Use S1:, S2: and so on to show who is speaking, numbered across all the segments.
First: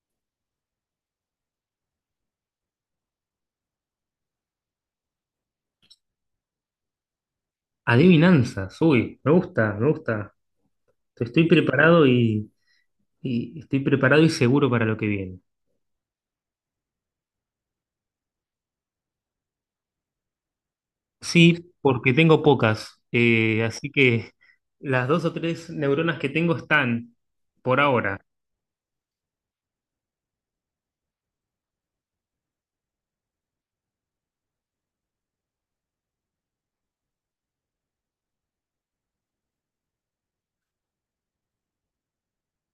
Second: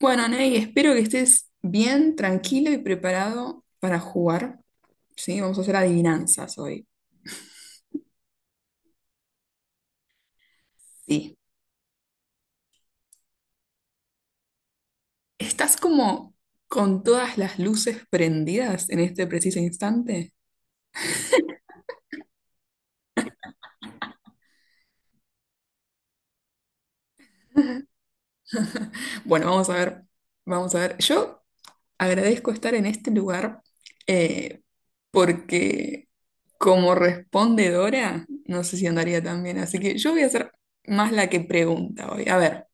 S1: Bueno, Ney, espero que estés bien, tranquilo y preparado para jugar. Sí, vamos a hacer adivinanzas hoy.
S2: Adivinanzas, uy, me gusta, me gusta.
S1: Sí.
S2: Estoy preparado y estoy preparado y seguro para lo que viene.
S1: ¿Estás como con todas las luces prendidas en este preciso instante?
S2: Sí, porque tengo pocas, así que las dos o tres neuronas que tengo están por ahora.
S1: Bueno, vamos a ver, vamos a ver. Yo agradezco estar en este lugar, eh, porque como respondedora, no sé si andaría tan bien, así que yo voy a ser más la que pregunta hoy. A ver,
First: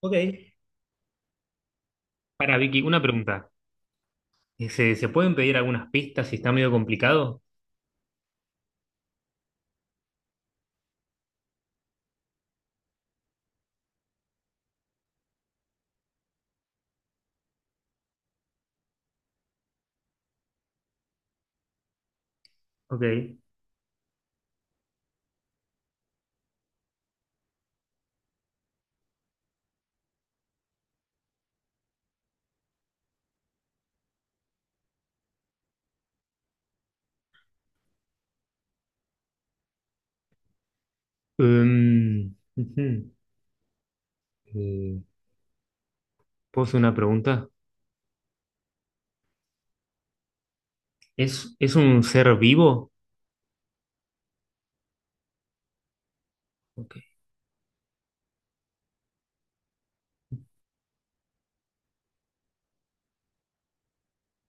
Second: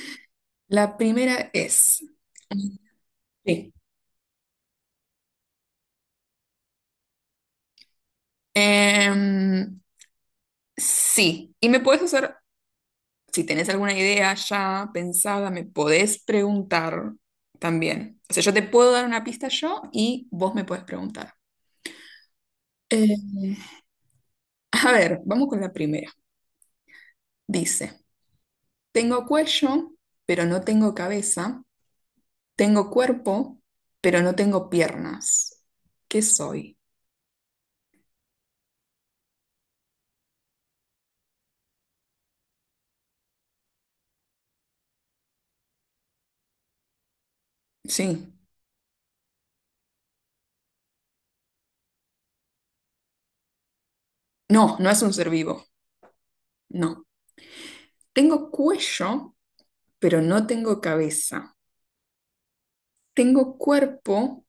S2: Ok.
S1: la primera es...
S2: Para Vicky, una pregunta.
S1: Sí.
S2: ¿Se pueden pedir algunas pistas si está medio complicado?
S1: Em, sí, y me puedes hacer, si tenés alguna idea ya pensada, me podés preguntar también. O sea, yo te puedo dar una pista yo y vos me podés preguntar. Eh,
S2: Ok.
S1: a ver, vamos con la primera. Dice, tengo cuello, pero no tengo cabeza. Tengo cuerpo, pero no tengo piernas. ¿Qué soy?
S2: Ujú. Eh, ¿Puedo hacer una pregunta?
S1: Sí.
S2: ¿Es un ser vivo?
S1: No, no es un ser vivo.
S2: Ok.
S1: No. Tengo cuello, pero no tengo cabeza. Tengo cuerpo,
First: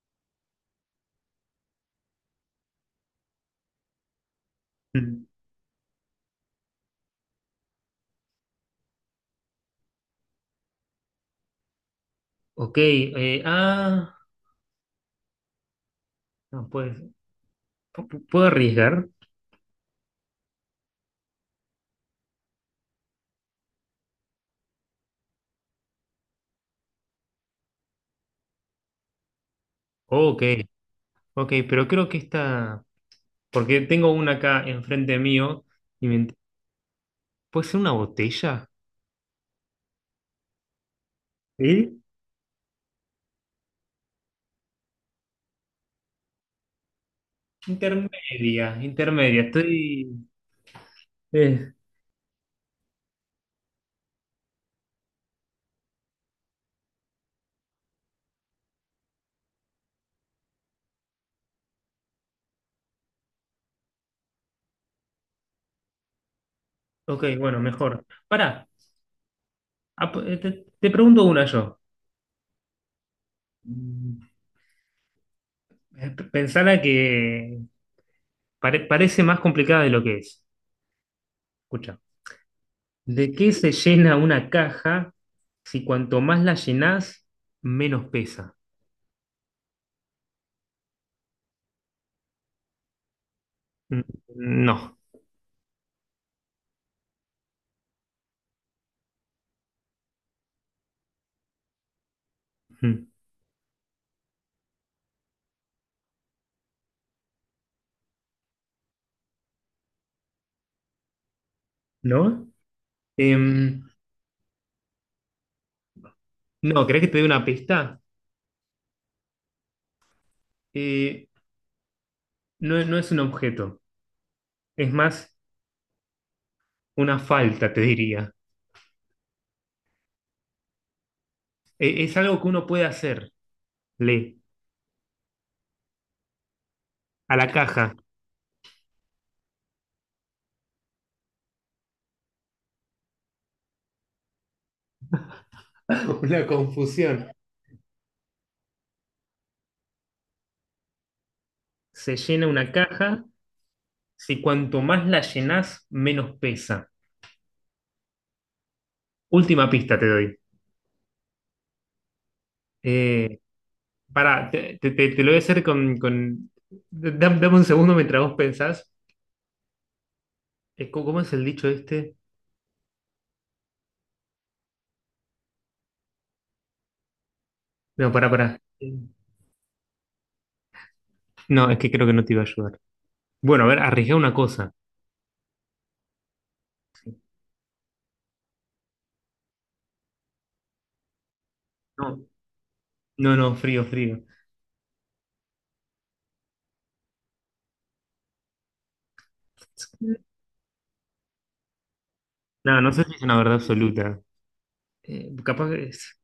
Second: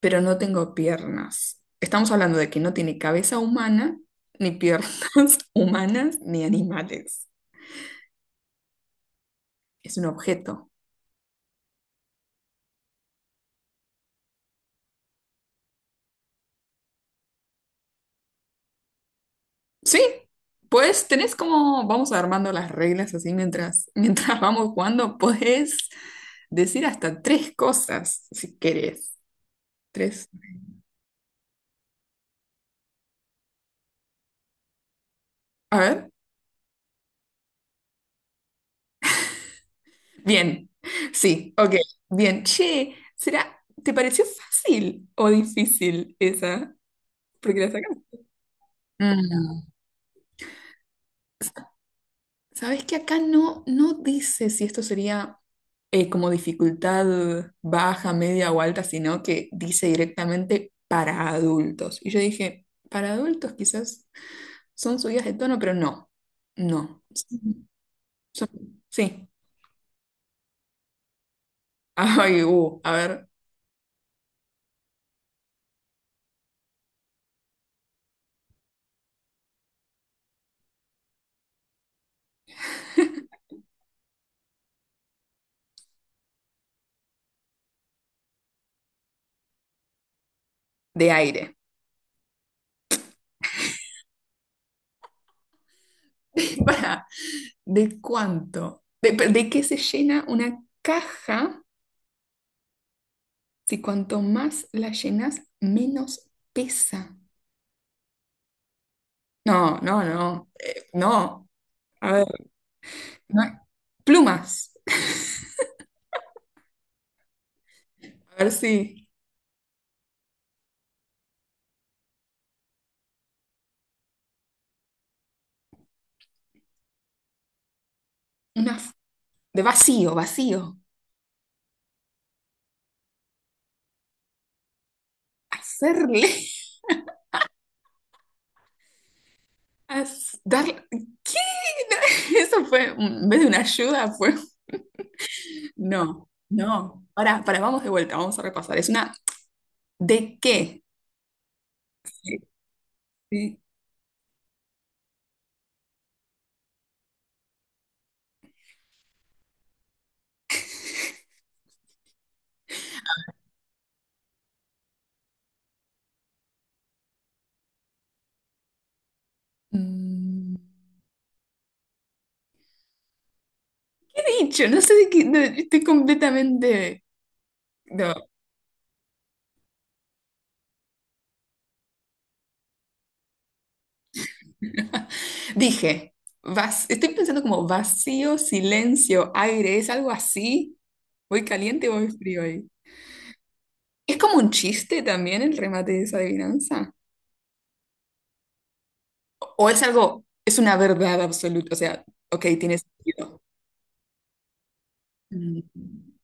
S1: pero no tengo piernas. Estamos hablando de que no tiene cabeza humana, ni piernas
S2: Mm.
S1: humanas, ni animales. Es un objeto.
S2: Ok, ah, no, pues. ¿Puedo arriesgar?
S1: Sí, pues tenés como, vamos armando las reglas así mientras, mientras vamos jugando, podés decir hasta tres cosas si querés. Tres.
S2: Ok, ok, pero creo que esta, porque tengo una acá enfrente mío
S1: A
S2: y
S1: ver.
S2: me ¿Puede ser una botella?
S1: Bien. Sí, ok.
S2: ¿Sí?
S1: Bien. Che, ¿será, te pareció fácil o difícil esa? Porque la sacamos.
S2: Intermedia, intermedia,
S1: Mm.
S2: eh,
S1: Sabes que acá no, no dice si esto sería, como dificultad baja, media o alta, sino que dice directamente para adultos. Y yo dije, para adultos quizás son subidas de tono, pero no, no.
S2: ok,
S1: Sí,
S2: bueno, mejor. Pará,
S1: sí.
S2: te, te pregunto una yo.
S1: Ay, a ver,
S2: Mm, Pensala que parece más complicada de lo que es. Escucha, ¿de qué se llena una caja si cuanto más la llenás, menos pesa?
S1: de aire.
S2: Mm, no.
S1: Para, ¿de cuánto? De qué se llena una caja
S2: Mm,
S1: si cuanto más la llenas, menos pesa? No, no, no, no. A ver,
S2: ¿no?
S1: no hay-
S2: Em,
S1: plumas.
S2: no, ¿querés que te dé una pista?
S1: A ver si.
S2: Eh, no, no es un objeto, es más una falta, te diría.
S1: Una f- de vacío, vacío.
S2: E- es algo que uno puede hacer, le,
S1: Hacerle.
S2: a la caja.
S1: ¿Qué? Eso fue. En vez de una ayuda, fue. No,
S2: Una
S1: no.
S2: confusión.
S1: Ahora, para, vamos de vuelta, vamos a repasar. Es una. ¿De qué?
S2: Se llena una caja,
S1: Sí.
S2: si cuanto más la llenás, menos pesa. Última pista te doy. Eh, pará, te lo voy a hacer con... Dame un segundo mientras vos pensás.
S1: Mm,
S2: ¿Cómo es el dicho este?
S1: ¿qué he dicho? No sé de qué. No, estoy completamente.
S2: No,
S1: No.
S2: pará, pará. No, es que creo que no te iba a ayudar. Bueno, a ver, arriesgá una cosa.
S1: Dije. Estoy pensando como vacío, silencio, aire. ¿Es algo así? ¿Voy caliente o voy
S2: No,
S1: frío ahí?
S2: no, no, frío,
S1: ¿Es
S2: frío.
S1: como un chiste también el remate de esa adivinanza? ¿O es algo, es una verdad absoluta? O sea, ok, tiene
S2: No, no sé si es una
S1: sentido.
S2: verdad absoluta.
S1: Mm.
S2: Capaz que es.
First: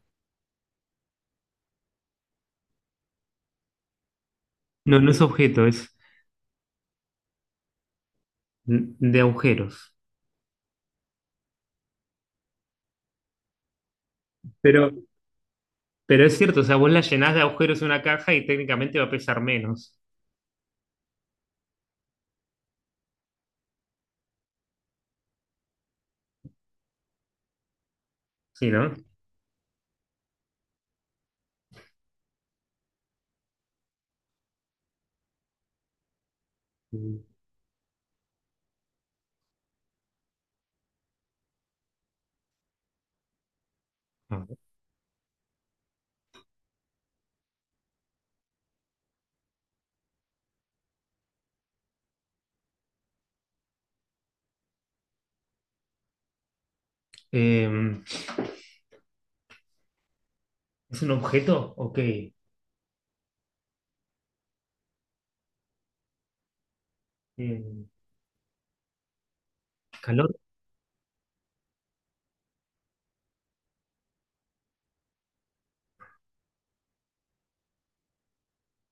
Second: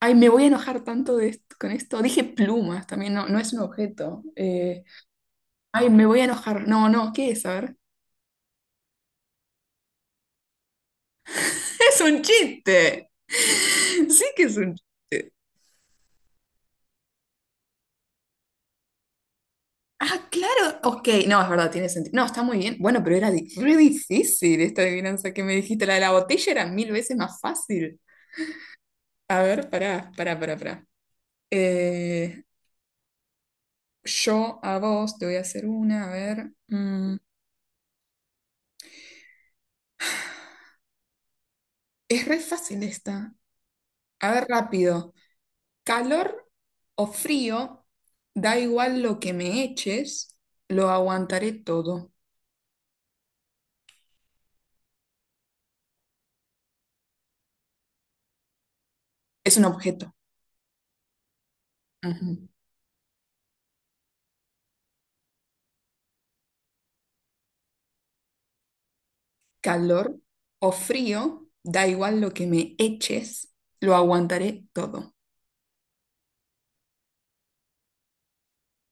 S1: Ay, me voy a enojar tanto con esto. Dije plumas también, no, no es un objeto.
S2: No, no es objeto,
S1: Ay,
S2: es
S1: me voy a enojar. No, no, ¿qué es? A ver.
S2: de agujeros.
S1: Es un chiste. Sí que es un
S2: Pero,
S1: chiste.
S2: pero es cierto, o sea, vos la llenás de agujeros una caja y técnicamente va a pesar menos.
S1: Ah, claro. Ok, no, es verdad, tiene sentido. No, está muy bien. Bueno, pero era re difícil esta adivinanza que me dijiste. La de la botella era 1000 veces más fácil.
S2: Sí, ¿no?
S1: A ver, pará, pará, pará, pará. Eh, yo a vos te voy a hacer una, a ver.
S2: Mm.
S1: Es re fácil esta. A
S2: A
S1: ver,
S2: ver.
S1: rápido. Calor o frío, da igual lo que me eches, lo aguantaré todo.
S2: Eh,
S1: Es un objeto.
S2: ¿Es un objeto? Ok.
S1: Ujú.
S2: Eh,
S1: Calor
S2: calor.
S1: o frío, da igual lo que me eches, lo aguantaré todo.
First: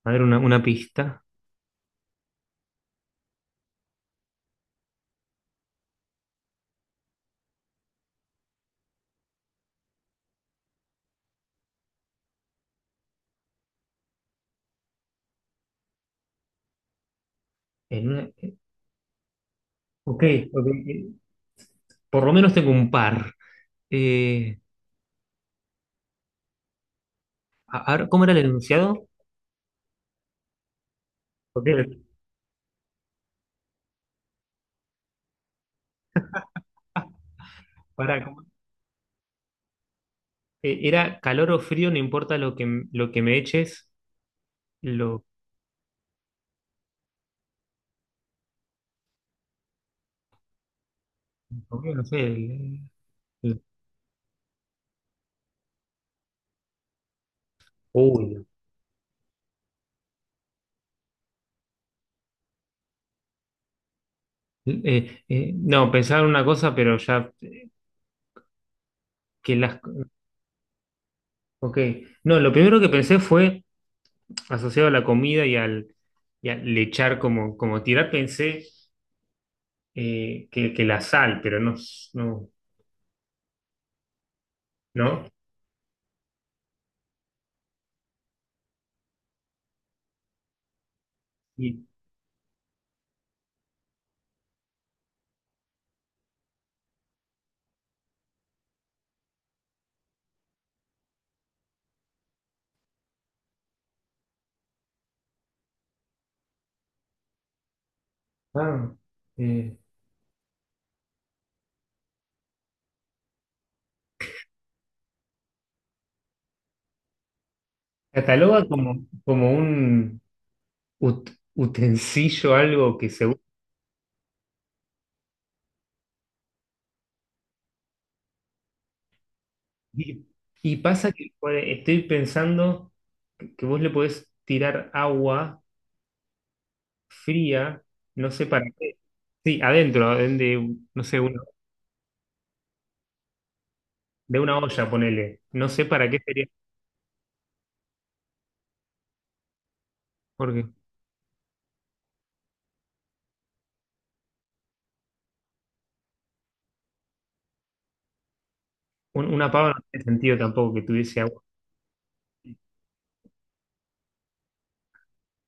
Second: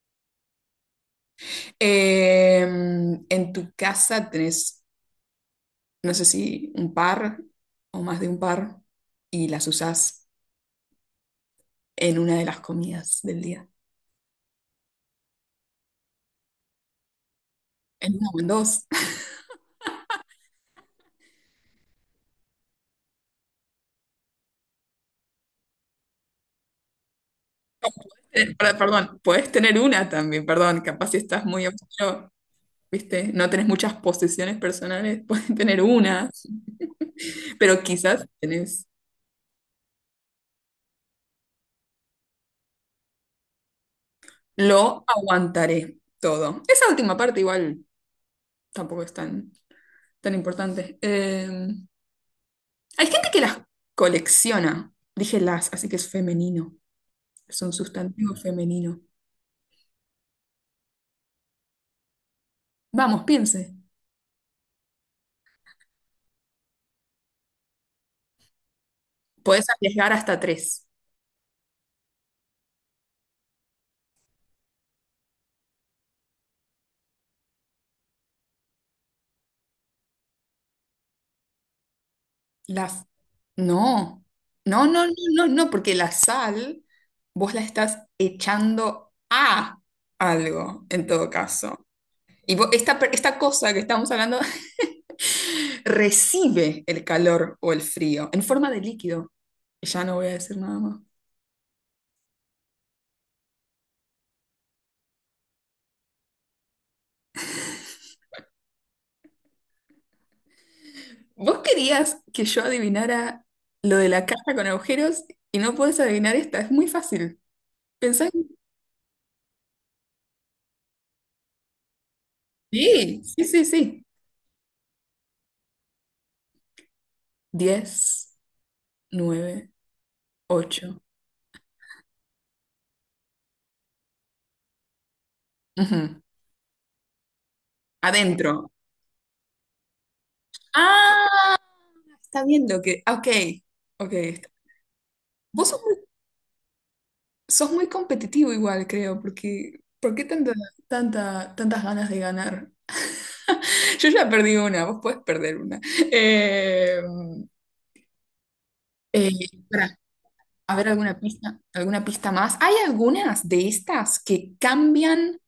S2: A ver, una pista.
S1: En tu casa tenés, no sé si un par o más de un par, y las usás en una de las comidas del día.
S2: En
S1: En una
S2: una-
S1: o en
S2: eh,
S1: dos.
S2: ok, ok. Por lo menos tengo un par. Eh, a ver, ¿cómo era el enunciado?
S1: Perdón, puedes tener una también, perdón, capaz si estás
S2: Ok,
S1: muy oscuro, ¿viste? No tenés muchas posesiones personales, puedes tener una, pero
S2: para,
S1: quizás tenés,
S2: era calor o frío, no importa lo que me eches,
S1: lo
S2: lo
S1: aguantaré todo. Esa última parte igual tampoco es tan, tan importante.
S2: no sé,
S1: Hay gente que las
S2: el-
S1: colecciona, dije las, así que es femenino, es un sustantivo
S2: Uy.
S1: femenino. Vamos, piense.
S2: No, pensaba en una cosa, pero ya que
S1: Podés
S2: las.
S1: arriesgar hasta tres.
S2: Ok, no, lo primero que pensé fue asociado a la comida y al echar como, como tirar, pensé que la sal, pero no, no,
S1: La, f- no, no, no, no,
S2: ¿no?
S1: no, no, porque la sal vos la estás echando a algo, en todo
S2: Y,
S1: caso. Y esta, esta cosa que estamos hablando recibe el calor o el frío en forma de líquido. Ya no voy a decir nada más.
S2: ah, eh,
S1: Vos querías que yo adivinara lo de la caja con agujeros y no puedes adivinar esta, es muy fácil. Pensá.
S2: cataloga como, como un utensilio, algo que
S1: Sí,
S2: se
S1: sí, sí, sí. 10, 9,
S2: Y, y
S1: 8.
S2: pasa que pues, estoy pensando que vos le podés tirar agua fría, no sé
S1: Adentro.
S2: para qué. Sí, adentro, no sé,
S1: Ah, está bien lo que. Ah, ok, ok.
S2: de una olla, ponele.
S1: Vos
S2: No sé para qué sería,
S1: sos muy competitivo igual, creo, porque ¿por qué tanta,
S2: porque
S1: tanta, tantas ganas de ganar? Yo ya perdí una, vos podés perder una. Eh, eh,
S2: una pava no
S1: pará,
S2: tiene sentido tampoco
S1: a
S2: que
S1: ver
S2: tuviese agua.
S1: alguna pista más. Hay algunas de estas que cambian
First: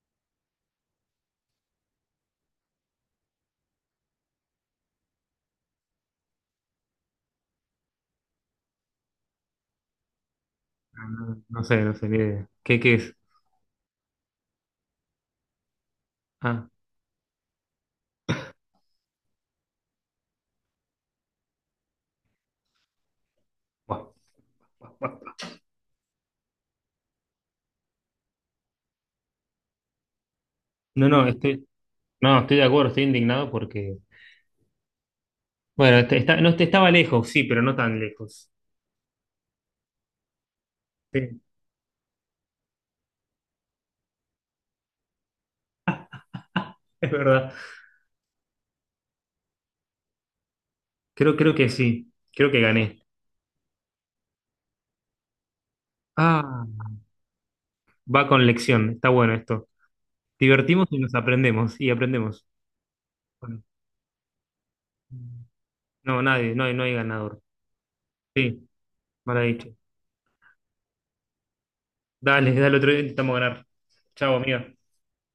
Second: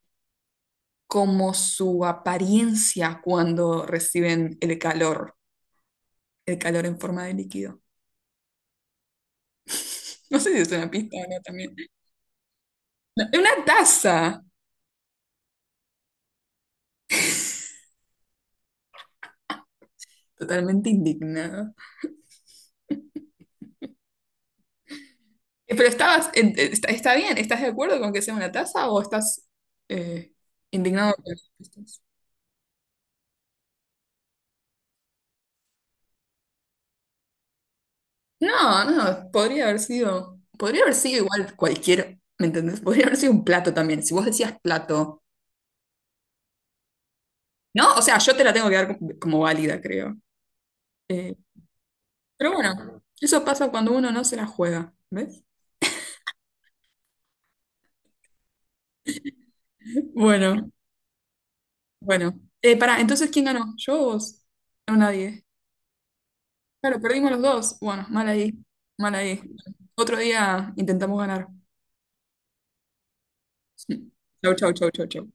S1: como su apariencia cuando reciben el calor en forma de líquido. No sé si es una
S2: No,
S1: pista o no
S2: no
S1: también.
S2: sé, no sé qué, qué, qué es.
S1: No, una taza.
S2: Ah,
S1: Totalmente indignada.
S2: guau, guau, guau.
S1: Pero estabas, está, está bien, ¿estás de acuerdo con que sea una taza o estás, eh,
S2: No,
S1: indignado con
S2: no,
S1: las
S2: estoy,
S1: respuestas?
S2: no, estoy de acuerdo, estoy indignado porque, bueno, está, no, este estaba lejos, sí, pero no tan lejos.
S1: No, no, podría haber sido
S2: Sí,
S1: igual cualquier, ¿me entendés? Podría haber sido un plato también, si vos decías plato,
S2: es verdad.
S1: ¿no? O sea, yo te la tengo que dar como, como válida, creo. Eh,
S2: Creo, creo que sí, creo
S1: pero
S2: que
S1: bueno,
S2: gané.
S1: eso pasa cuando uno no se la juega, ¿ves?
S2: Ah, va con lección, está bueno esto.
S1: Bueno,
S2: Divertimos y nos aprendemos, y
S1: bueno.
S2: aprendemos.
S1: Pará, entonces, ¿quién
S2: Bueno,
S1: ganó? ¿Yo o vos? No, nadie.
S2: no, nadie, no hay, no hay
S1: Claro, perdimos
S2: ganador.
S1: los dos. Bueno, mal ahí,
S2: Sí,
S1: mal ahí.
S2: mal dicho.
S1: Otro día intentamos ganar.
S2: Dale, dale otro día, intentamos ganar. Chao,
S1: Chau, chau,
S2: amiga.
S1: chau, chau, chau.